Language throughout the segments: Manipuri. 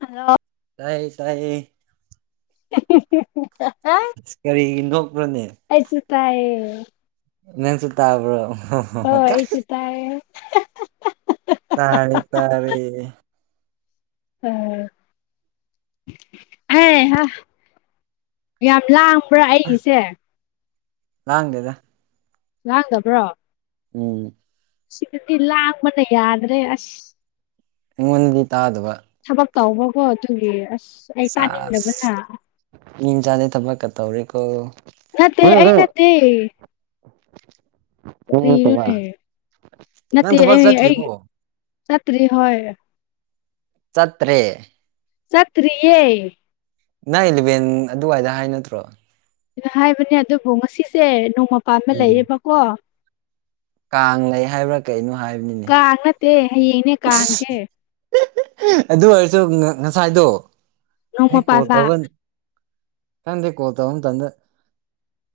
ꯍꯜꯂꯣ ꯇꯥꯏꯌꯦ ꯇꯥꯏꯌꯦ꯫ [inaudible] ꯑꯁ ꯀꯔꯤꯒꯤ ꯅꯣꯛꯄ꯭ꯔꯥꯅꯦ꯫ ꯑꯩꯁꯨ ꯇꯥꯌꯦ꯫ ꯅꯪꯁꯨ ꯇꯥꯕ꯭ꯔꯣ ꯍꯣ ꯑꯩꯁꯨ ꯇꯥꯏꯌꯦ꯫ ꯇꯥꯔꯦ ꯇꯔꯦ꯫ ꯌꯥꯝ ꯂ ꯄꯨ ꯑꯩ ꯒꯤꯁꯦ꯫ ꯂꯥꯡꯗꯦꯗ ꯂꯥꯡꯗꯕ꯭ꯔꯣ ꯎꯝ ꯁꯤꯒꯗꯤ ꯂꯥꯡꯕꯅ ꯌꯗ꯭ꯔꯦ ꯑꯁ ꯑꯩꯉꯣꯟꯗꯗꯤ ꯇꯥꯗꯕ꯫ ꯊꯕꯛ ꯇꯧꯕꯀꯣ ꯑꯗꯨꯒꯤ ꯑꯁ ꯑꯩ ꯆꯥꯁ ꯇꯥꯅꯤꯡꯗꯕꯅ꯫ ꯃꯤ ꯃꯆꯥꯗꯦ ꯊꯕꯛꯀ ꯇꯧꯔꯦꯀꯣ꯫ ꯅꯠꯇꯦ ꯑꯩ ꯅꯠꯇꯦ ꯀꯔꯤꯅꯣꯅꯦ [unintelligible] [inaudible] ꯅꯪ ꯅꯠꯇꯦ ꯊꯕꯛ ꯑꯩ ꯑꯩ ꯆꯠꯇ꯭ꯔꯤꯕꯣ꯫ ꯆꯠꯇ꯭ꯔꯤ ꯍꯣꯏ꯫ ꯆꯠꯇ꯭ꯔꯦ꯫ ꯆꯠꯇ꯭ꯔꯤꯌꯦ꯫ ꯅꯪ ꯏꯂꯚꯦꯟ ꯑꯗꯨꯋꯥꯏꯗ ꯍꯥꯏ ꯅꯠꯇ꯭ꯔꯣ꯫ ꯍꯥꯏꯕꯅꯦ ꯑꯗꯨꯕꯨ ꯉꯁꯤꯁꯦ ꯅꯣꯡꯃ ꯄꯥꯟꯕ ꯎꯝ ꯂꯩꯌꯦꯕꯀꯣ꯫ ꯀꯥꯡ ꯂꯩꯌꯦ ꯍꯥꯏꯕ꯭ꯔꯥ ꯀꯩꯅꯣ ꯍꯥꯏꯕꯅꯤꯅꯦ ꯀꯥꯡ ꯅꯠꯇꯦ ꯍꯌꯦꯡꯅꯦ ꯀꯥꯡꯁꯦ ꯏꯁ꯫ [unintelligible] ꯑꯗꯨ ꯑꯣꯏꯔꯁꯨ ꯉꯁꯥꯏꯗꯣ ꯅꯣꯡꯃ ꯑꯩ ꯀꯣꯜ ꯄꯥꯟꯕ ꯇꯧꯕ ꯅꯪꯗꯤ ꯀꯣꯜ ꯇꯧꯕ ꯃꯇꯝꯗ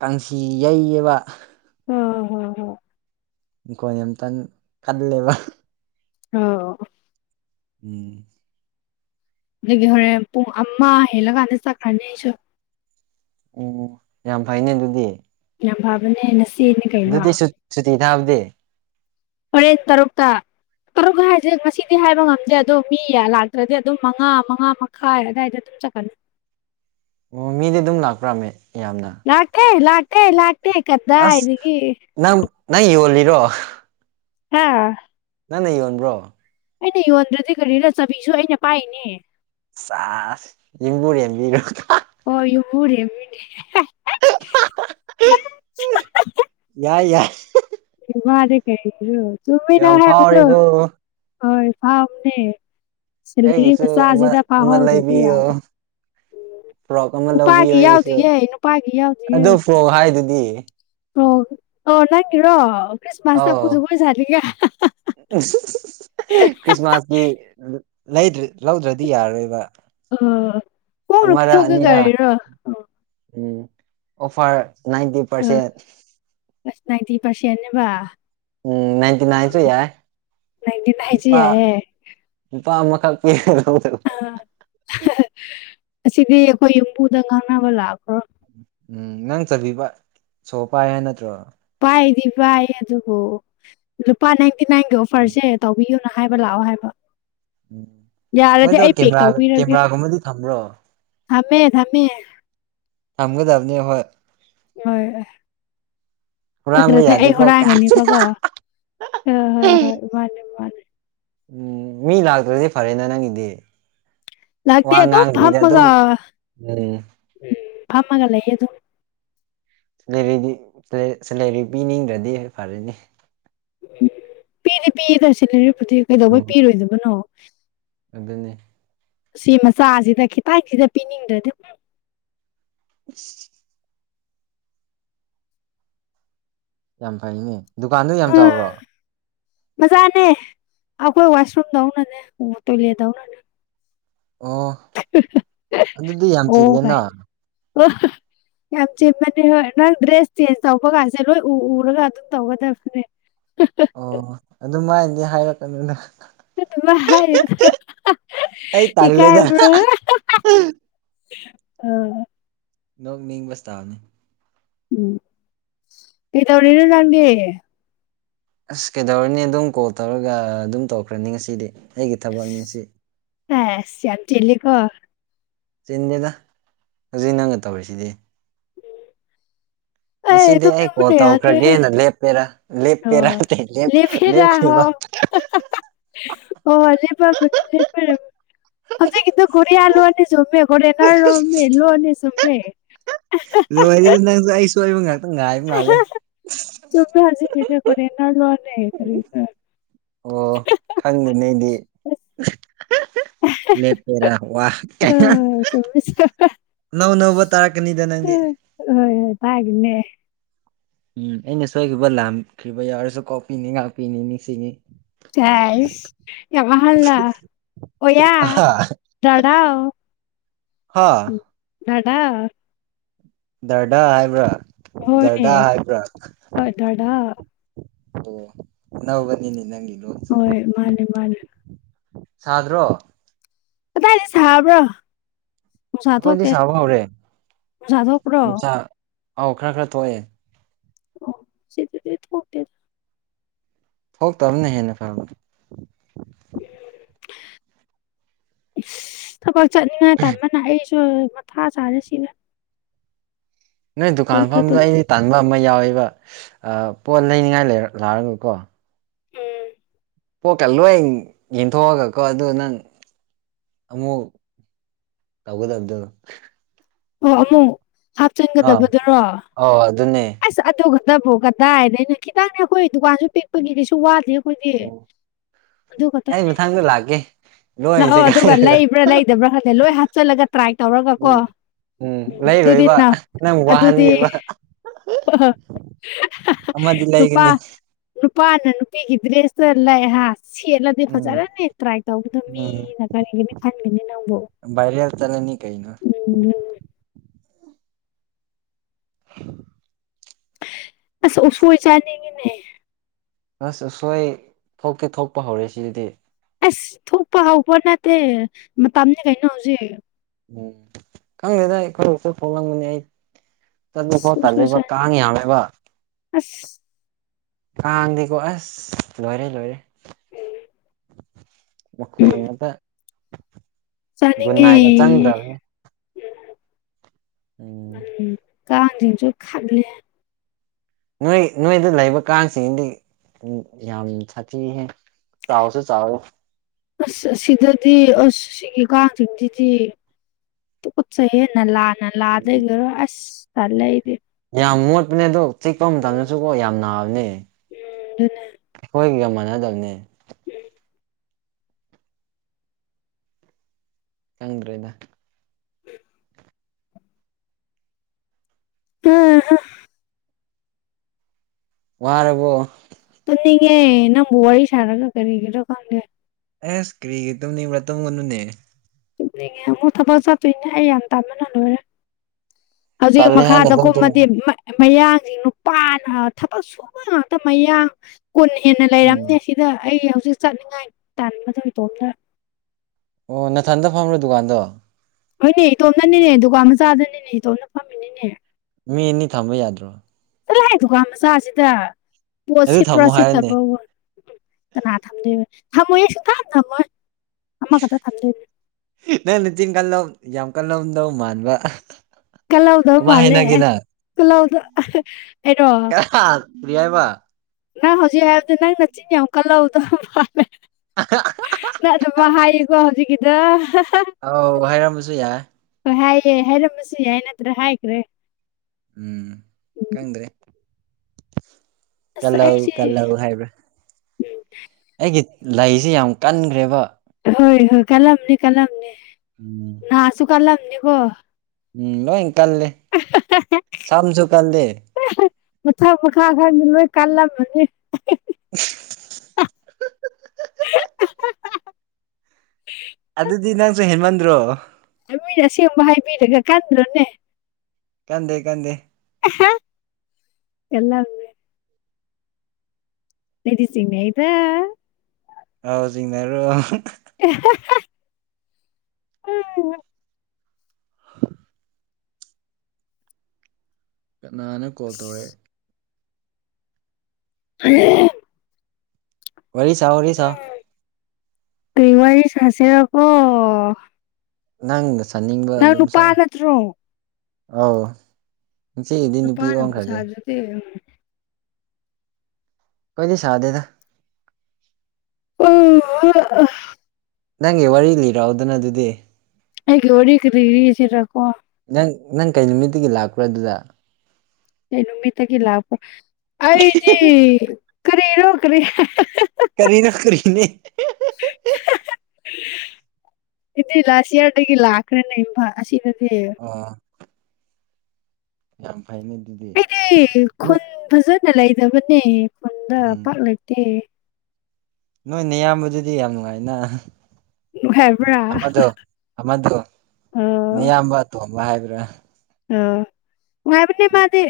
ꯀꯥꯡꯁꯤ ꯌꯩꯌꯦꯕ꯫ [unintelligible] ꯅꯈꫭꯟ ꯌꯥꯝ ꯇꯥꯅꯤꯡꯍꯜꯂꯦꯕ꯫ ꯑꯣ꯫ ꯎꯝ꯫ ꯗꯒꯤ ꯍꯣꯔꯦꯟ ꯄꯨꯡ ꯑꯃ ꯍꯦꯜꯂꯀꯥꯟꯗ ꯆꯠꯈ꯭ꯔꯅꯤ ꯑꯩꯁꯨ꯫ ꯎꯝ ꯌꯥꯝ ꯐꯩꯅꯦ ꯗꯨꯗꯤ꯫ ꯌꯥꯝ ꯐꯥꯕꯅꯦ ꯅꯆꯦꯅꯦ ꯀꯩꯅꯣ꯫ ꯁꯨ- ꯁꯨꯇꯤ ꯊꯥꯕꯗꯤ ꯍꫭꯔꯦꯟ ꯇꯔꯨꯛꯇ꯫ ꯇꯔꯨꯛ ꯍꯥꯏꯁꯦ ꯉꯁꯤꯗꯤ ꯍꯥꯏꯕ ꯉꯝꯗꯦ ꯑꯗꯣ ꯃꯤ ꯂꯥꯛꯇ꯭ꯔꯗꯤ ꯑꯗꯨꯝ ꯃꯉꯥ ꯃꯉꯥ ꯃ ꯈꯥꯏ ꯑꯗꯥꯏ ꯑꯗꯨꯝ ꯆꯠꯈ꯭ꯔꯅꯤ꯫ ꯑꯣ ꯃꯤꯗꯤ ꯑꯗꯨꯝ ꯂꯥꯛꯄ꯭ꯔꯥ ꯃꯦ ꯌꯥꯝꯅ꯫ ꯂꯥꯛꯇꯦ ꯂꯥꯛꯇꯦ ꯂꯥꯛꯇꯦ ꯑꯁ ꯀꯗꯥꯏꯗꯒꯤ꯫ ꯅꯪ ꯅꯪ ꯌꯣꯜꯂꯤꯔꯣ꯫ ꯍꯥꯥ꯫ ꯅꯪꯅ ꯌꯣꯟꯕ꯭ꯔꯣ꯫ ꯑꯩꯅ ꯌꯣꯟꯗ꯭ꯔꯗꯤ ꯀꯔꯤꯔ ꯆꯕꯤꯁꯨ ꯑꯩꯅ ꯄꯥꯏꯅꯦ꯫ ꯁꯥꯖ ꯌꯦꯝꯕꯨꯔꯦꯝꯕꯤꯔꯣ [unintelligible] ꯍꫭꯏ ꯌꯨꯝꯕꯨꯔꯦꯝꯕꯤꯅꯦ꯫ [unintelligible] ꯌꯥꯏ ꯌꯥꯏ꯫ ꯏꯋꯥꯗꯤ ꯀꯩꯅꯣ ꯆꯨꯝꯃꯤ ꯌꯥꯝ ꯅꯪ ꯍꯥꯏꯕꯗꯣ ꯐꯥꯎꯔꯦꯀꯣ ꯍꯣꯏ ꯐꯥꯝꯅꯦ꯫ ꯁꯦꯂꯔꯤ ꯑꯩꯒꯤꯁꯨ ꯑꯃ ꯃꯆꯥꯁꯤꯗ ꯑꯃ ꯐꯥꯍꯧꯗ꯭ꯔꯗꯤ ꯂꯩꯕꯤꯌꯣ ꯌꯥꯗ꯭ꯔꯦ꯫ ꯐ꯭ꯔꯣꯛ ꯑꯃ ꯂꯧꯕꯤꯌꯣ ꯅꯨꯄꯥꯒꯤ ꯌꯥꯎꯗꯤꯌꯦ ꯅꯨꯄꯥꯒꯤ ꯌꯥꯎꯗꯤꯌꯦ꯫ ꯁꯣ ꯍꯥꯏꯗꯨꯗꯤ꯫ ꯁꫭ ꯑꯣ ꯅꯪꯒꯤꯔꯣ꯫ ꯈ꯭ꯔꯤꯁꯃꯥꯁꯇ ꯑꯃꯨꯛ ꯑꯧ ꯖꯒꯣꯏ ꯁꯅꯤꯡꯉꯥꯏ꯫ [unintelligible] ꯗꯤ ꯂꯩꯗ꯭ꯔ ꯂꯧꯗ꯭ꯔꯗꯤ ꯌꯥꯔꯣꯏꯕ꯫ ꯑ ꯍꯣꯡꯅ ꯑꯃꯔ ꯄꯤꯊꯣꯛꯀꯦ ꯑꯅꯤꯔ ꯀꯔꯤꯔꯣ ꯎꯝ ꯑꯣꯐꯔ ꯅꯥꯏꯟꯇꯤ ꯑ ꯄꯔꯁꯦꯟ꯫ ꯑꯁ ꯅꯥꯏꯟꯇꯤ ꯄꯔꯁꯦꯅꯦꯕꯥ꯫ ꯎꯝ ꯅꯥꯏꯟꯇꯤ ꯅꯥꯏꯟꯁꯨ ꯌꯥꯏ ꯅꯥꯏꯟꯇꯤꯟ ꯍꯥꯏꯁꯤ ꯂꯨꯄꯥ ꯌꯥꯏꯌꯦ ꯂꯨꯄꯥ ꯑꯃꯈꯛ ꯄꯤꯔ ꯂꯧꯗꫭꯕ꯫ [unintelligible] [unintelligible] ꯑꯁꯤꯗꯤ ꯑꯩꯈꯣꯏ ꯌꯨꯝꯕꯨꯗ ꯉꯥꯡꯅꯕ ꯂꯥꯛꯈ꯭ꯔꯣ꯫ ꯎꯝ ꯅꯪ ꯆꯥꯕꯤ ꯕ ꯁꯣ ꯄꯥꯏ ꯍꯥꯏ ꯅꯠꯇ꯭ꯔꯣ꯫ ꯄꯥꯏꯗꯤ ꯄꯥꯏ ꯑꯗꯨꯕꯨ ꯂꯨꯄꯥ ꯅꯥꯏꯟꯇꯤ ꯅꯥꯏꯟꯒꯤ ꯎꯝ ꯑꯣꯐꯔꯁꯦ ꯇꯧꯕꯤꯌꯨ ꯅ ꯍꯥꯏꯕ ꯂꯥꯛꯑꯣ ꯍꯥꯏꯕ ꯎꯝ ꯌꯥꯔꯗꯤ ꯃꯣꯏꯗꯣ ꯑꯩ ꯄꯦꯛ ꯀꯦꯃꯦꯔꯥ ꯇꯧꯕꯤꯔꯒꯦ꯫ ꯀꯦꯃꯦꯔꯥꯒꯨꯝꯕꯗꯤ ꯊꯝꯕ꯭ꯔꯣ ꯊꯝꯃꯦ-ꯊꯝꯃꯦ꯫ ꯊꯝꯒꯗꯕꯅꯤ ꯍꯣꯏ꯫ ꯍꯨꯔꯥꯟꯕ ꯅꯠꯗ꯭ꯔꯗꯤ ꯑꯩ ꯌꯥꯗꯦꯀꯣ ꯀꯥꯁ! ꯍꯨꯔꯥꯡꯒꯅꯤꯕꯀꯣ ꯍꯣꯏ ꯍꯣꯏ ꯍꯣꯏ ꯃꯥꯅꯦ-ꯃꯥꯅꯦ꯫ ꯎꯝ ꯃꯤ ꯂꯥꯛꯇ꯭ꯔꯗꯤ ꯐꯔꯦꯅꯦ ꯅꯪꯒꯤꯗꯤ ꯫ ꯂꯥꯛꯇꯦ ꯗꯨꯝ ꯐꯝꯃꯒ ꯑꯗꯨꯝ ꯎꯝ ꯐꯝꯃꯒ ꯂꯩꯌꯦ ꯑꯗꯨꯝ ꯫ [unintelligible] ꯁꯦꯂꯔꯤ ꯄꯤꯅꯤꯡꯗ꯭ꯔꯗꯤ ꯐꯔꯅꯤ ꯄꯤꯗꯤ ꯄꯤꯌꯦꯗ ꯁꯦꯂꯔꯤꯕꯨꯗꯤ ꯀꯩꯗꯧꯕꯩ ꯎꯝ ꯄꯤꯔꯣꯏꯗꯕꯅꯣ ꯫ ꯑꯗꯨꯅꯤ ꯁꯤ ꯃꯆꯥꯁꯤꯗ ꯈꯤꯇꯪ ꯁꯤꯗ ꯄꯤꯅꯤꯡꯗ꯭ꯔꯗꯤ [unintelligible] ꯌꯥꯝ ꯐꯩꯅꯦ ꯗꯨꯀꯥꯟꯗꯣ ꯌꯥꯝ ꯎꯝ ꯆꯥꯎꯕꯔꯣ ꯃꯆꯥꯅꯦ ꯑꯩꯈꯣꯏ ꯋꯥꯁꯔꯨꯝꯗꯧꯅꯅꯦ ꯇꯣꯏꯂꯦꯠ ꯇꯧꯅꯅꯦ ꯫ ꯑꯣ ꯑꯗꯨꯗꯤ ꯌꯥꯝ ꯑꯣ ꯆꯤꯜꯂꯦꯅ ꯀꯥꯏꯅ ꯌꯥꯝ ꯆꯤꯟꯕꯅꯤ ꯍꯣꯏ ꯅꯪ ꯗ꯭ꯔꯦꯁ ꯆꯦꯟꯖ ꯇꯧꯕ ꯀꯥꯟꯁꯦ ꯂꯣꯏ ꯎ ꯎꯔꯒ ꯑꯗꯨꯝ ꯇꯧꯒꯗꯕꯅꯦ ꯫ [unintelligible] ꯑꯣ ꯑꯗꯨꯃꯥꯏꯅꯗꯤ ꯍꯥꯏꯔꯛꯀꯅꯨꯗ ꯫ ꯑꯗꯨꯃꯥꯏ, [unintelligible] ꯑꯩ ꯇꯜꯂꯦꯗ ꯏꯀꯥꯏꯕꯔꯣ ꯑꯥ ꯅꯣꯡ ꯅꯤꯡꯕꯁꯇꯥꯥꯕꯅꯤ ꯎꯝ ꯀꯗꯧꯔꯣꯅꯤ ꯅꯪꯗꯤ ꯑꯁ ꯀꯩꯗꯧꯔꯨꯅꯤ ꯑꯗꯨꯝ ꯀꯣꯜ ꯇꯧꯔꯒ ꯑꯗꯨꯝ ꯇꯧꯔꯈ꯭ꯔꯅꯤ ꯉꯁꯤꯗꯤ ꯑꯩꯒꯤ ꯊꯕꯛꯅꯤ ꯁꯤ ꯁꯦꯖ ꯌꯥꯝ ꯆꯤꯜꯂꯤꯀꯣ ꯫ ꯆꯤꯟꯗꯦꯗ ꯍꯧꯖꯤꯛ ꯅꯪꯅ ꯇꯧꯔꯤꯁꯤꯗꯤ ꯉꯁꯤꯗꯤ ꯑꯩ ꯀꯣꯜ ꯇꯨꯝꯅꯤꯡꯕꯅ ꯌꯥꯗ꯭ꯔꯦ ꯇꯧꯈ꯭ꯔꯒꯦꯅ ꯂꯦꯞꯄꯦꯔꯥ ꯂꯦꯞ ꯄꯦꯔꯦ ꯑꯣ ꯂꯦꯞ ꯂꯦꯞꯈꯩꯕ ꯑꯣ ꯂꯩꯕ ꯃꯅꯤ ꯂꯩꯔ ꯍꯧꯁ ꯀꯗ ꯀꯔꯤꯌꯥ ꯂꯨꯅꯤ ꯆꯃꯦꯦ ꯀꯔꯤꯦꯉꯥ ꯔꯃꯦꯃꯦ ꯂꯨꯅꯤ ꯆꯃꯦ ꯂꯣꯏꯔꯗꯤ ꯅꯪꯁꯨ ꯑꯩꯁꯨꯣꯏꯕ ꯉꯥꯛꯇ ꯉꯥꯏꯕ ꯃꯥꯜꯂꯦ ꯆꯣꯃꯦ ꯍꯥꯖꯤ ꯀꯗꯦ ꯄꯅ ꯂꯅꯦꯔꯤꯗ ꯑꯣ ꯈꯪꯗꯅꯤꯗꯤ ꯑꯁ ꯂꯦꯄꯦꯔꯥ ꯋꯥ ꯀ ꯁ ꯅꯧ ꯅꯧꯕ ꯇꯥꯔꯛꯀꯅꯤꯗ ꯅꯪꯗꯤ ꯍꯣꯏ ꯍꯣꯏ ꯇꯥꯒꯅꯦ ꯎꯝ ꯑꯩꯅ ꯁꯣꯏꯈꯤꯕ ꯂꯥꯈ꯭ꯈꯤꯕ ꯌꯥꯎꯔꯁꯨ ꯀꯣꯄꯤꯤꯅꯤ ꯉꯥꯛꯄꯤꯅꯤ ꯅꯤꯡꯁꯤꯡꯉꯤ ꯇꯁ ꯌꯥꯃ ꯍꯜꯂ ꯑꯣ ꯌꯥ ꯑꯍꯥ ꯗꯥꯎ ꯍꯥ ꯂꯗꯥ ꯗꯔꯗꯥ ꯍꯥꯏꯕ꯭ꯔꯥ ꯍꯣꯏꯅꯦ ꯗꯔꯗꯥ ꯍꯥꯏꯕ꯭ꯔꯥ ꯍꯣꯏ ꯗꯥꯗꯥ ꯑꯣ ꯅꯅꯥꯕꯅꯤꯅꯤ ꯅꯪ ꯂꯣꯁꯨ ꯍꯣꯏ ꯃꯥꯅꯦ ꯃꯥꯅꯦ ꯁꯥꯗ꯭ꯔꯣ ꯀꯗꯥꯏꯗ ꯁꯥꯕ꯭ꯔꯣ ꯎꯨꯝꯁꯥ ꯑꯩꯈꯣꯏꯗꯤ ꯊꯣꯛꯣꯛꯀꯦ ꯁꯥꯕ ꯍꯧꯔꯦ ꯎꯨꯝꯁꯥꯊꯣꯛꯄ꯭ꯔꯣ ꯅꯨꯡꯁꯥ ꯑꯧ ꯈꯔ ꯈꯔ ꯊꯣꯛꯑꯦ ꯑꯣ ꯁꯤꯦ ꯊꯣꯛꯇꯕꯅ ꯍꯦꯟꯅ ꯐꯕꯅꯤ ꯊꯕꯛ ꯆꯠꯅꯤꯡꯉꯥꯏ ꯇꯃꯅ ꯑꯩꯁꯨ ꯃꯊꯥ ꯁꯥꯥꯔꯦ ꯁꯤꯔꯦ ꯅꯣꯏ ꯗꯨꯀꯥꯟ ꯃꯐꯝꯗꯣ ꯑꯩꯗꯤ ꯇꯥꯟꯕ ꯑꯃ ꯌꯥꯎꯋꯦꯕ ꯄꯣꯠ ꯂꯩꯅꯤꯉꯥꯏ ꯂꯥꯛꯔꯒꯀꯣ ꯎꯝ ꯄꯣꯛꯠꯀ ꯂꯣꯏ ꯌꯦꯟꯊꯣꯛꯑꯒꯀꯣ ꯑꯗꯨ ꯅꯪ ꯑꯃꯨꯛ ꯇꯧꯒꯗꯗꯣ ꯑꯣ ꯑꯃꯨꯛ ꯑꯥ ꯑꯧ ꯑꯗꯨꯅꯦ ꯍꯥꯞꯆꯤꯟꯒꯗꯕꯗꯨꯔꯣꯁ ꯑꯗꯨ ꯈꯛꯇꯕꯨ ꯀꯗꯥꯏꯗꯩꯅꯣ ꯈꯤꯇꯪꯅꯦ ꯑꯩꯈꯣꯏ ꯗꯨꯀꯥꯟꯁꯨ ꯄꯤꯛꯄꯒꯤ ꯀꯩꯁꯨ ꯋꯥꯗꯦ ꯑꯩꯈꯣꯏꯗꯤ ꯑꯗꯨ ꯑꯦ ꯈꯛꯇꯅꯦ ꯃꯊꯪꯗ ꯂꯥꯒꯦ ꯂꯥꯛꯑꯣ ꯑꯗꯨꯒ ꯂꯩꯕ꯭ꯔꯥ ꯂꯩꯗꯕ꯭ꯔꯥ ꯈꯜꯂꯦ ꯂꯣꯏ ꯍꯥꯞꯆꯤꯜꯂꯒ ꯇ꯭ꯔꯥꯏ ꯇꯧꯔꯒ ꯀꯣ ꯎꯝ ꯎꯝ ꯑꯗꯨꯗꯤ ꯂꯩꯔꯣꯏꯕ ꯅ ꯅꯪ ꯋꯥꯍꯟꯒꯦꯕ ꯑꯃꯗꯤ ꯅꯨꯨꯄꯥ ꯂꯩꯒꯅꯤ ꯅꯨꯄꯥꯅ ꯅꯨꯄꯤꯒꯤ ꯗ꯭ꯔꯦꯁꯇ ꯂꯩ ꯍꯥ ꯁꯦꯠꯂ ꯑꯗꯨꯗꯤ ꯎꯝ ꯐꯖꯔꯅꯤ ꯇ꯭ꯔꯥꯏ ꯇꯧꯒꯗꯕ ꯎꯝ ꯃꯤꯅ ꯀꯔꯤꯒꯤꯅꯤ ꯈꯟꯒꯅꯤ ꯅꯪꯕꯨ ꯐꯠꯆꯥꯔꯅꯤ ꯀꯩꯅꯣ ꯎꯝ [inaudible] ꯑꯁ ꯎꯁꯣꯏ ꯆꯥꯅꯤꯡꯉꯤꯅꯦ ꯑꯁ ꯑꯁꯣꯏ ꯊꯣꯛꯇꯤ ꯊꯣꯛꯄ ꯍꯧꯔꯦ ꯁꯤꯗꯥꯗꯤ ꯑꯁ ꯊꯣꯛꯄ ꯍꯧꯕ ꯅꯠꯇꯦ ꯃꯇꯝꯅꯤ ꯀꯩꯅꯣ ꯍꯧꯖꯤꯛ ꯎꯝ ꯈꯪꯗꯦꯗ ꯑꯩ ꯈꯔꯁꯣꯏ ꯊꯣꯛꯂꯝꯒꯅꯤ ꯑꯩ ꯑꯁ ꯆꯠꯄꯐꯥꯎ ꯎꯁꯣꯏ ꯇꯜꯂꯦꯕ ꯆꯥꯅꯤꯡ ꯀꯥꯡ ꯌꯥꯝꯃꯦꯕ ꯑꯁ ꯀꯥꯥꯡꯗꯤꯀꯣ ꯑꯁ ꯂꯣꯏꯔꯦ ꯂꯣꯏꯔꯦ ꯎꯝ ꯃꯈꯣꯟ ꯉꯥꯛꯇ ꯆꯥꯅꯤꯡꯉꯦ ꯒꯨꯟꯅꯥꯏꯒꯥ ꯆꯪꯗ꯭ꯔꯕꯅꯦ ꯎꯝ ꯀꯥꯡꯖꯤꯡꯁꯨ ꯈꯥꯠꯂꯦ ꯅꯣꯏ ꯅꯣꯏꯗ ꯂꯩꯕ ꯀꯥꯡꯁꯤꯗꯤ ꯌꯥꯝ ꯁꯥꯊꯤꯍꯦ ꯆꯥꯎꯁꯦ ꯆꯥꯎꯋꯦ ꯑꯁ ꯑꯁꯤꯗꯗꯤ ꯑꯁ ꯁꯤꯒꯤ ꯀꯥꯡꯁꯤꯡꯁꯤꯗꯤ ꯇꯨꯀꯠꯆꯩꯁꯦ ꯅꯂꯥ ꯅꯂꯥ ꯗꯥꯒꯤꯔꯣ ꯑꯁ ꯇꯜꯂꯦ ꯑꯩꯗꯤ ꯌꯥꯝ ꯃꯣꯠꯄꯅꯦ ꯑꯗꯣ ꯆꯤꯛꯄ ꯃꯇꯝꯗꯁꯨ ꯀꯣ ꯌꯥꯝ ꯅꯥꯕꯅꯦ ꯎꯝ ꯑꯗꯨꯅꯦ ꯑꯩꯈꯣꯏꯒꯤꯒ ꯃꯥꯟꯅꯗꯕꯅꯦ ꯈꯪꯗ꯭ꯔꯦꯗ [unintelligible] ꯋꯥꯔꯥꯕꯣ ꯇꯨꯝꯅꯤꯡꯉꯦ ꯅꯪꯕꯨ ꯋꯥꯔꯤ ꯁꯥꯔꯒ ꯀꯔꯤꯒꯤꯔꯣ ꯈꯪꯗꯦ ꯑꯦꯁ ꯀꯔꯤꯒꯤ ꯇꯨꯝꯅꯤꯡꯕ꯭ꯔꯥ ꯇꯝꯒꯅꯨꯅꯦ ꯇꯨꯝꯅꯤꯡꯉꯦ ꯑꯃꯨꯛ ꯊꯕꯛ ꯆꯠꯇꯣꯏꯅꯦ ꯑꯩ ꯌꯥꯝ ꯇꯥꯟꯕꯅ ꯂꯣꯏꯔꯦ ꯍꯧꯖꯤꯛ ꯇꯜꯂꯦ ꯍꯥꯏꯅ ꯃꯈꯥꯗ ꯑꯗꯨꯝ ꯇꯨꯝ ꯀꯨꯝꯃꯗꯤ ꯃꯌꯥꯡꯒꯤ ꯅꯨꯄꯥꯅ ꯊꯕꯛ ꯁꯨꯕ ꯉꯥꯛꯇ ꯃꯌꯥꯡ ꯀꯨꯟ ꯍꯦꯟꯅ ꯎꯝ ꯂꯩꯔꯝꯅꯦ ꯁꯤꯗ ꯑꯩ ꯍꯧꯖꯤꯛ ꯆꯠꯅꯤꯡꯉꯥꯏ ꯇꯥꯟꯕꯗꯣ ꯏꯇꯣꯝꯇꯥ ꯑꯣ ꯅꯅꯥꯊꯟꯗ ꯐꯪꯝꯕ꯭ꯔꯣ ꯗꯨꯀꯥꯟꯗꯣ ꯍꯣꯏꯅꯦ ꯏꯇꯣꯝꯅꯅꯤꯅꯦ ꯗꯨꯀꯥꯟ ꯃꯆꯥꯗꯅꯤꯅꯦ ꯏꯇꯣꯝꯅ ꯐꯝ ꯐꯝꯃꯤꯅꯤꯅꯦ ꯃꯤ ꯑꯅꯤ ꯊꯝꯕ ꯌꯥꯗ꯭ꯔꯣ ꯆꯊꯣꯍꯦ ꯗꯨꯀꯥꯟ ꯃꯆꯥꯁꯤꯗ ꯄꯣꯠ ꯑꯗꯨ ꯁꯤꯠꯄ꯭ꯔꯥ ꯊꯝꯃꯣ ꯁꯤꯠꯇꯕ꯭ꯔ ꯍꯥꯏꯔꯅꯦ ꯑꯣꯏ ꯎꯝ ꯀꯅꯥ ꯊꯝꯗꯣꯏ ꯊꯝꯃꯣꯏꯌꯦ ꯁꯨꯡꯊꯥꯡ ꯊꯝꯃꯣꯏ ꯑꯃꯈꯛꯇ ꯊꯝꯗꯣꯏꯅꯦ ꯅꯪꯅ ꯆꯤꯡ ꯀꯜꯂꯣꯝ ꯌꯥꯝ ꯀꯜꯂꯣꯝꯗꯧ ꯃꯥꯟꯕ ꯀꯜꯂꯧꯗꯧ ꯀꯃꯥꯏ ꯃꯥꯜꯂꯦ ꯍꯥꯏꯅꯒꯦ ꯅꯪ ꯀꯜꯂꯧꯗꯧ ꯀꯩꯅꯣ ꯍꯥ ꯀꯔꯤ ꯍꯥꯏꯕ ꯅꯪ ꯍꯧꯖꯤꯛ ꯍꯥꯏꯕꯗꯣ ꯅꯪ ꯅꯆꯤꯟ ꯌꯥꯝ ꯀꯜꯂꯧꯗꯧ ꯃꯥꯜꯂꯦ ꯑꯥ ꯅꯪ ꯑꯗꯨꯃꯥꯏ ꯍꯥꯏꯌꯦꯀꯣ ꯍꯧꯖꯤꯛꯀꯤꯗꯣ ꯑꯧ ꯍꯥꯏꯔꯃꯁꯨ ꯌꯥꯏ ꯍꯣꯏ ꯍꯥꯏꯌꯦ ꯍꯥꯏꯔꯝꯃꯁꯨ ꯌꯥꯏ ꯅꯠꯇ꯭ꯔꯥ ꯍꯥꯏꯈ꯭ꯔꯦ ꯎꯝ ꯎꯝ ꯈꯪꯗ꯭ꯔꯦ ꯑꯁ ꯀꯜꯍꯧ ꯑꯩꯁꯦ ꯀꯜꯍꯎ ꯍꯥꯏꯕ꯭ꯔꯥ ꯑꯩꯒꯤ ꯂꯩꯁꯤ ꯌꯥꯝ ꯀꯟꯈ꯭ꯔꯦꯕ ꯍꯣꯏ ꯍꯣꯏ ꯀꯜꯂꯝꯅꯤ ꯀꯜꯂꯝꯅꯤ ꯎꯝ ꯅꯍꯥꯁꯨ ꯀꯜꯂꯝꯅꯤꯀꯣ ꯎꯝ ꯂꯣꯏ ꯀꯜꯂꯦ ꯁꯝꯁꯨ ꯀꯜꯂꯦ ꯃꯊꯛ ꯃꯈꯥ ꯈꯔꯗꯤ ꯂꯣꯏ ꯀꯥꯜꯂꯝꯃꯅꯤ [unintelligible] ꯑꯗꯨꯗꯤ ꯅꯪꯁꯨ ꯍꯦꯟꯃꯟꯗ꯭ꯔꯣ ꯃꯤꯅ ꯑꯁꯦꯡꯕ ꯍꯥꯏꯕꯤꯔꯒ ꯀꯟꯗ꯭ꯔꯣꯅꯦ ꯀꯗ ꯀꯗ ꯑꯦꯂ ꯂꯩꯗꯤꯁꯤꯡꯅꯦ ꯑꯩꯗ ꯑꯥꯎ ꯆꯤꯡꯃꯔꯣ ꯎꯝ ꯀꯅꯥ ꯍꯥꯏꯟꯅ ꯀꯣꯜ ꯇꯧꯔꯛꯑꯦ ꯎ ꯋꯥꯔꯤꯔꯤ ꯁꯥ ꯑꯣꯏꯔꯤ ꯁꯥ ꯀꯦ ꯋꯥꯔꯤ ꯆꯥꯁꯦ ꯑꯀꯣ ꯅꯪꯅ ꯆꯥꯅꯤꯡꯕ ꯑꯗꯨꯝ ꯅꯨꯄꯥ ꯁꯥ ꯅꯠꯇ꯭ꯔꯣ ꯑꯧ ꯉꯁꯤꯒꯤꯗꯤ ꯅꯨꯄꯤ ꯄꯥꯅꯅꯕꯁ ꯑꯣꯟꯈ꯭ꯔꯒꯦ ꯑꯗꯗꯤ ꯀꯩ ꯁꯥ ꯑꯗꯦꯗ ꯑꯣ ꯅꯪꯒꯤ ꯋꯥꯔꯤ ꯂꯤꯔꯛꯑꯣꯗꯅ ꯑꯗꯨꯗꯤ ꯑꯩꯒꯤꯦꯔꯤ ꯀꯔꯤꯁꯤꯔꯀꯣ ꯅꯪ ꯅꯪ ꯀꯩ ꯅꯨꯃꯤꯠꯇꯒꯤ ꯂꯥꯛꯄ꯭ꯔꯣ ꯑꯗꯨꯗ ꯑꯩ ꯅꯨꯃꯤꯠꯇꯒꯤ ꯂꯥꯛꯄ ꯑꯩꯗꯤ ꯀꯔꯤꯔꯣ ꯀꯔꯤ ꯀꯔꯤꯅ ꯀꯔꯤꯅꯦ [unintelligible] ꯑꯗꯨꯗꯤ ꯂꯥꯁ ꯏꯌꯥꯔꯗꯒꯤ ꯂꯥꯛꯈ꯭ꯔꯦꯅꯦ ꯏꯝꯐꯥꯜ ꯑꯁꯤꯗꯗꯤ ꯑ ꯌꯥꯝ ꯐꯩꯅꯦ ꯑꯗꯨꯗꯤ ꯑꯩꯗꯤ ꯅꯣꯏ ꯈꯨꯟ ꯐꯖꯅ ꯂꯩꯗꯕꯅꯦ ꯈꯨꯟꯗ ꯄꯥꯛ ꯂꯩꯇꯦ ꯅꯣꯏꯅꯦ ꯏꯌꯥꯝꯕꯗꯨꯗꯤ ꯌꯥꯝ ꯅꯨꯡꯉꯥꯏꯅ ꯍꯥꯏꯕ꯭ꯔꯥ ꯑꯃꯗꯣ ꯑꯃꯗꯣ ꯑ ꯑꯌꯥꯝꯕ ꯇꯣꯝꯕ ꯍꯥꯏꯕ꯭ꯔꯥ ꯑ ꯋꯥꯥꯏꯕ ꯃꯥꯗꯤ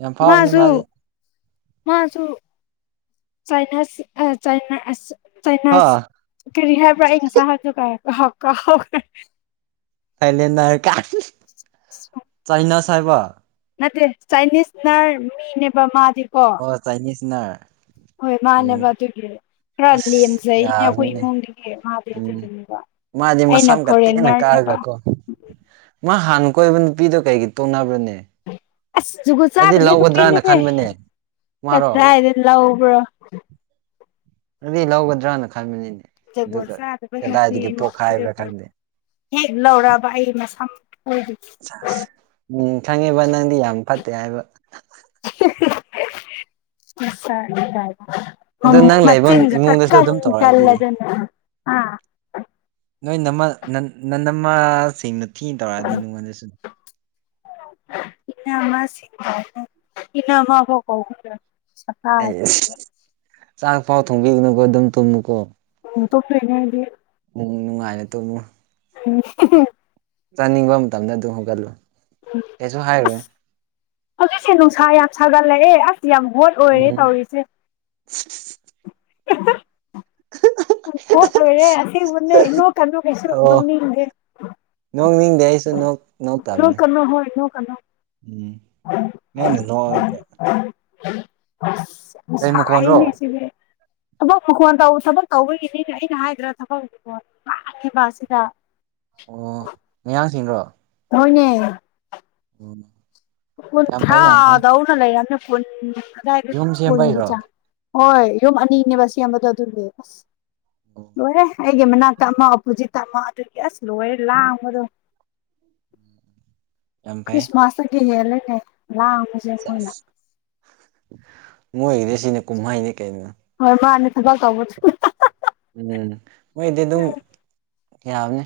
ꯌꯥꯝ ꯐꯥꯎꯕꯅꯦ ꯃꯥꯁꯨ ꯃꯥꯗꯤ ꯃ ꯑꯁꯨ ꯆꯅꯥ ꯍꯥ ꯆꯅꯥꯁ ꯀꯔꯤ ꯍꯥꯏꯕ꯭ꯔꯥ ꯑꯩ ꯉꯁꯥꯏ ꯍꯥꯏꯖꯒꯥꯏꯀ ꯊꯥꯏꯂꯦꯟꯅꯔ ꯀꯥ ꯍ ꯆꯥꯏꯅꯥꯁ ꯍꯥꯏꯕ ꯅꯠꯇꯦ ꯆꯥꯏꯅꯤꯁ ꯅꯔ ꯃꯤꯅꯦꯕ ꯃꯥꯗꯤꯀꯣ ꯑꯣ ꯆꯥꯏꯅꯤꯁꯅꯔ ꯍꯣꯏ ꯃꯥꯅꯦꯕ ꯑꯣ ꯑꯗꯨꯒꯤ ꯈꯔ ꯑꯁ ꯂꯦꯝꯖꯩꯅꯦ ꯑꯩꯈꯣꯏ ꯌꯥꯕꯅꯤꯅꯦ ꯏꯃꯨꯡꯗꯒꯤ ꯃꯥꯕ ꯎꯝ ꯇꯣꯏꯗꯣꯏꯅꯦꯕ ꯃꯥꯗꯤ ꯃꯁꯥꯝ ꯀ ꯇꯅ ꯀꯥꯒ ꯀꯣ ꯃꯥ ꯍꯥꯟꯅ ꯀꯣꯏꯕ ꯅꯨꯄꯤꯗꯣ ꯀꯩꯒꯤ ꯇꯣꯡꯅꯕ꯭ꯔꯅꯦ ꯑꯁ ꯖꯒꯨ ꯆꯥꯗꯗꯣꯏ ꯅꯨꯄꯤꯤꯅꯦꯃꯦ ꯈꯟꯕꯅꯦ ꯃꯥꯔꯣ ꯀꯗ꯭ꯔ ꯍꯥꯏꯗꯅ ꯂꯕ꯭ꯔꯣ ꯑꯗꯨꯗꯤ ꯂꯧꯒꯗ꯭ꯔꯅ ꯈꯟꯕꯅꯤꯅꯦ ꯖꯨꯒꯣꯠ ꯑꯗꯨꯒ ꯆꯥꯗꯕ ꯅꯨꯄꯤ ꯀꯗꯥꯏꯗꯒꯤ ꯄꯣꯛꯈꯥꯏꯕ꯭ꯔꯥ ꯅꯨꯄꯤꯗꯨꯕꯨ ꯈꯪꯗꯦ ꯍꯦꯛ ꯂꯧꯑꯔꯕ ꯑꯩ ꯃꯁꯥꯗ ꯆ ꯎꯝ ꯈꯪꯉꯦꯕ ꯅꯪꯗꯤ ꯌꯥꯝ ꯐꯠꯇꯦ ꯍꯥꯏꯕ [unintelligible] ꯃꯦ ꯑꯗꯣ ꯅꯪ ꯂꯩꯕ ꯀꯥ ꯏꯃꯨꯡꯗꯁꯨ ꯑꯗꯨꯝ ꯏ ꯇꯧꯔꯛꯑꯗꯤ ꯀꯗ ꯑ ꯅꯣꯏ ꯅꯃ ꯅ ꯅꯃꯁꯤꯡꯅ ꯊꯤꯅ ꯇꯧꯔꯛꯑꯗꯤ ꯅꯉꯣꯟꯗꯁꯨ ꯏꯅꯃ ꯁꯤ ꯏꯅꯃ ꯀ ꯑꯩꯁ ꯆꯥꯛ ꯐꯥꯎ ꯊꯣꯡꯕꯤꯒꯅꯨꯀꯣ ꯑꯗꯨꯝ ꯇꯨꯝꯃꯨꯀꯣ ꯎ ꯇꯣ ꯐꯔꯤꯅꯦꯗꯤ ꯅꯅꯨꯡ ꯅꯨꯡꯉꯥꯏꯅ ꯇꯨꯝꯃꯨ [unintelligible] ꯆꯥꯅꯤꯡꯕ ꯃꯇꯝꯗ ꯑꯗꯨꯝ ꯍꯧꯡꯒꯠꯂꯨ ꯀꯩꯁꯨ ꯍꯥꯏꯈꯨꯔꯦ ꯍꯧꯖꯤꯛꯁꯦ ꯅꯨꯡꯁꯥ ꯌꯥꯝ ꯁꯥꯒꯠꯂꯛꯑꯦ ꯑꯁ ꯌꯥꯝ ꯚꯣꯠ ꯑꯣꯏꯔꯦ ꯎꯝ ꯇꯧꯔꯤꯁꯦ [unintelligible] [unintelligible] ꯍꯣꯠ ꯑꯣꯏꯔꯦ ꯑꯁꯤ ꯎꯟꯅꯣ ꯀꯩꯅꯣ ꯀꯩꯁꯨ ꯑꯣ ꯉꯧꯅꯤꯡꯗꯦ ꯅꯣꯛꯅꯤꯡꯗꯦ ꯑꯩꯁꯨ ꯅꯣꯛ ꯊ ꯅꯣꯛꯇꯕꯅꯦ ꯀꯅꯥ ꯍꯣꯏ ꯊꯣ ꯀꯅꯥ ꯎꯝ ꯅꯪꯅ ꯅꯣꯛꯑꯒ ꯀꯩ ꯃꯈꯣꯟꯔꯣ ꯁꯥꯏꯅꯤ ꯁꯤ ꯊꯃꯣ ꯍ ꯀꯃꯟ ꯇ ꯀꯕꯨ ꯊꯕ ꯇꯧꯕꯒꯤꯅꯦꯅꯦ ꯑꯩꯅ ꯍꯥꯏꯗ꯭ꯔꯥ ꯊꯕꯛꯁꯤꯀꯣ ꯂꯥꯡꯉꯤꯕ ꯑꯁꯤꯗ ꯑꯣ ꯃꯌꯥꯡꯁꯤꯡ꯭ꯔꯣ ꯍꯣꯏꯅꯦ ꯑ ꯊ ꯌꯥꯎꯅ ꯂꯩꯅ ꯐꯣꯟꯗꯥ ꯌꯨꯝ ꯁꯦꯝꯕꯩꯔꯣ ꯐꯣꯟꯆꯥ ꯍꯣꯏ ꯌꯨꯝ ꯑꯅꯤꯅꯦꯕ ꯁꯦꯝꯕꯗꯣ ꯑꯗꯨꯅꯦ ꯑꯁ ꯑꯣ ꯂꯣꯏꯔꯦ ꯑꯩꯒꯤ ꯃꯅꯥꯛꯇ ꯑꯝꯃꯄꯨꯖꯤ ꯇꯝꯃ ꯑꯗꯨꯒꯤ ꯑꯁ ꯂꯣꯏ ꯂꯥꯡꯕꯗꯣ ꯌꯥꯝ ꯐꯩ ꯈ꯭ꯔꯤꯁꯃꯥꯁꯗꯒꯤ ꯍꯦꯜꯂꯦꯅꯦ ꯂꯥꯡꯕꯁꯦ ꯃꯣꯏꯅ ꯃꯣꯏꯒꯤꯗꯤ ꯁꯤꯅ ꯀꯨꯝꯍꯩꯅꯤ ꯀꯩꯅꯣ ꯍꯣꯏ ꯃꯥꯅꯦ ꯊꯕꯛ ꯇꯧꯕꯁꯨ ꯎꯝ ꯃꯣꯏꯗꯤ ꯑꯗꯨꯝ ꯌꯥꯕꯅꯤ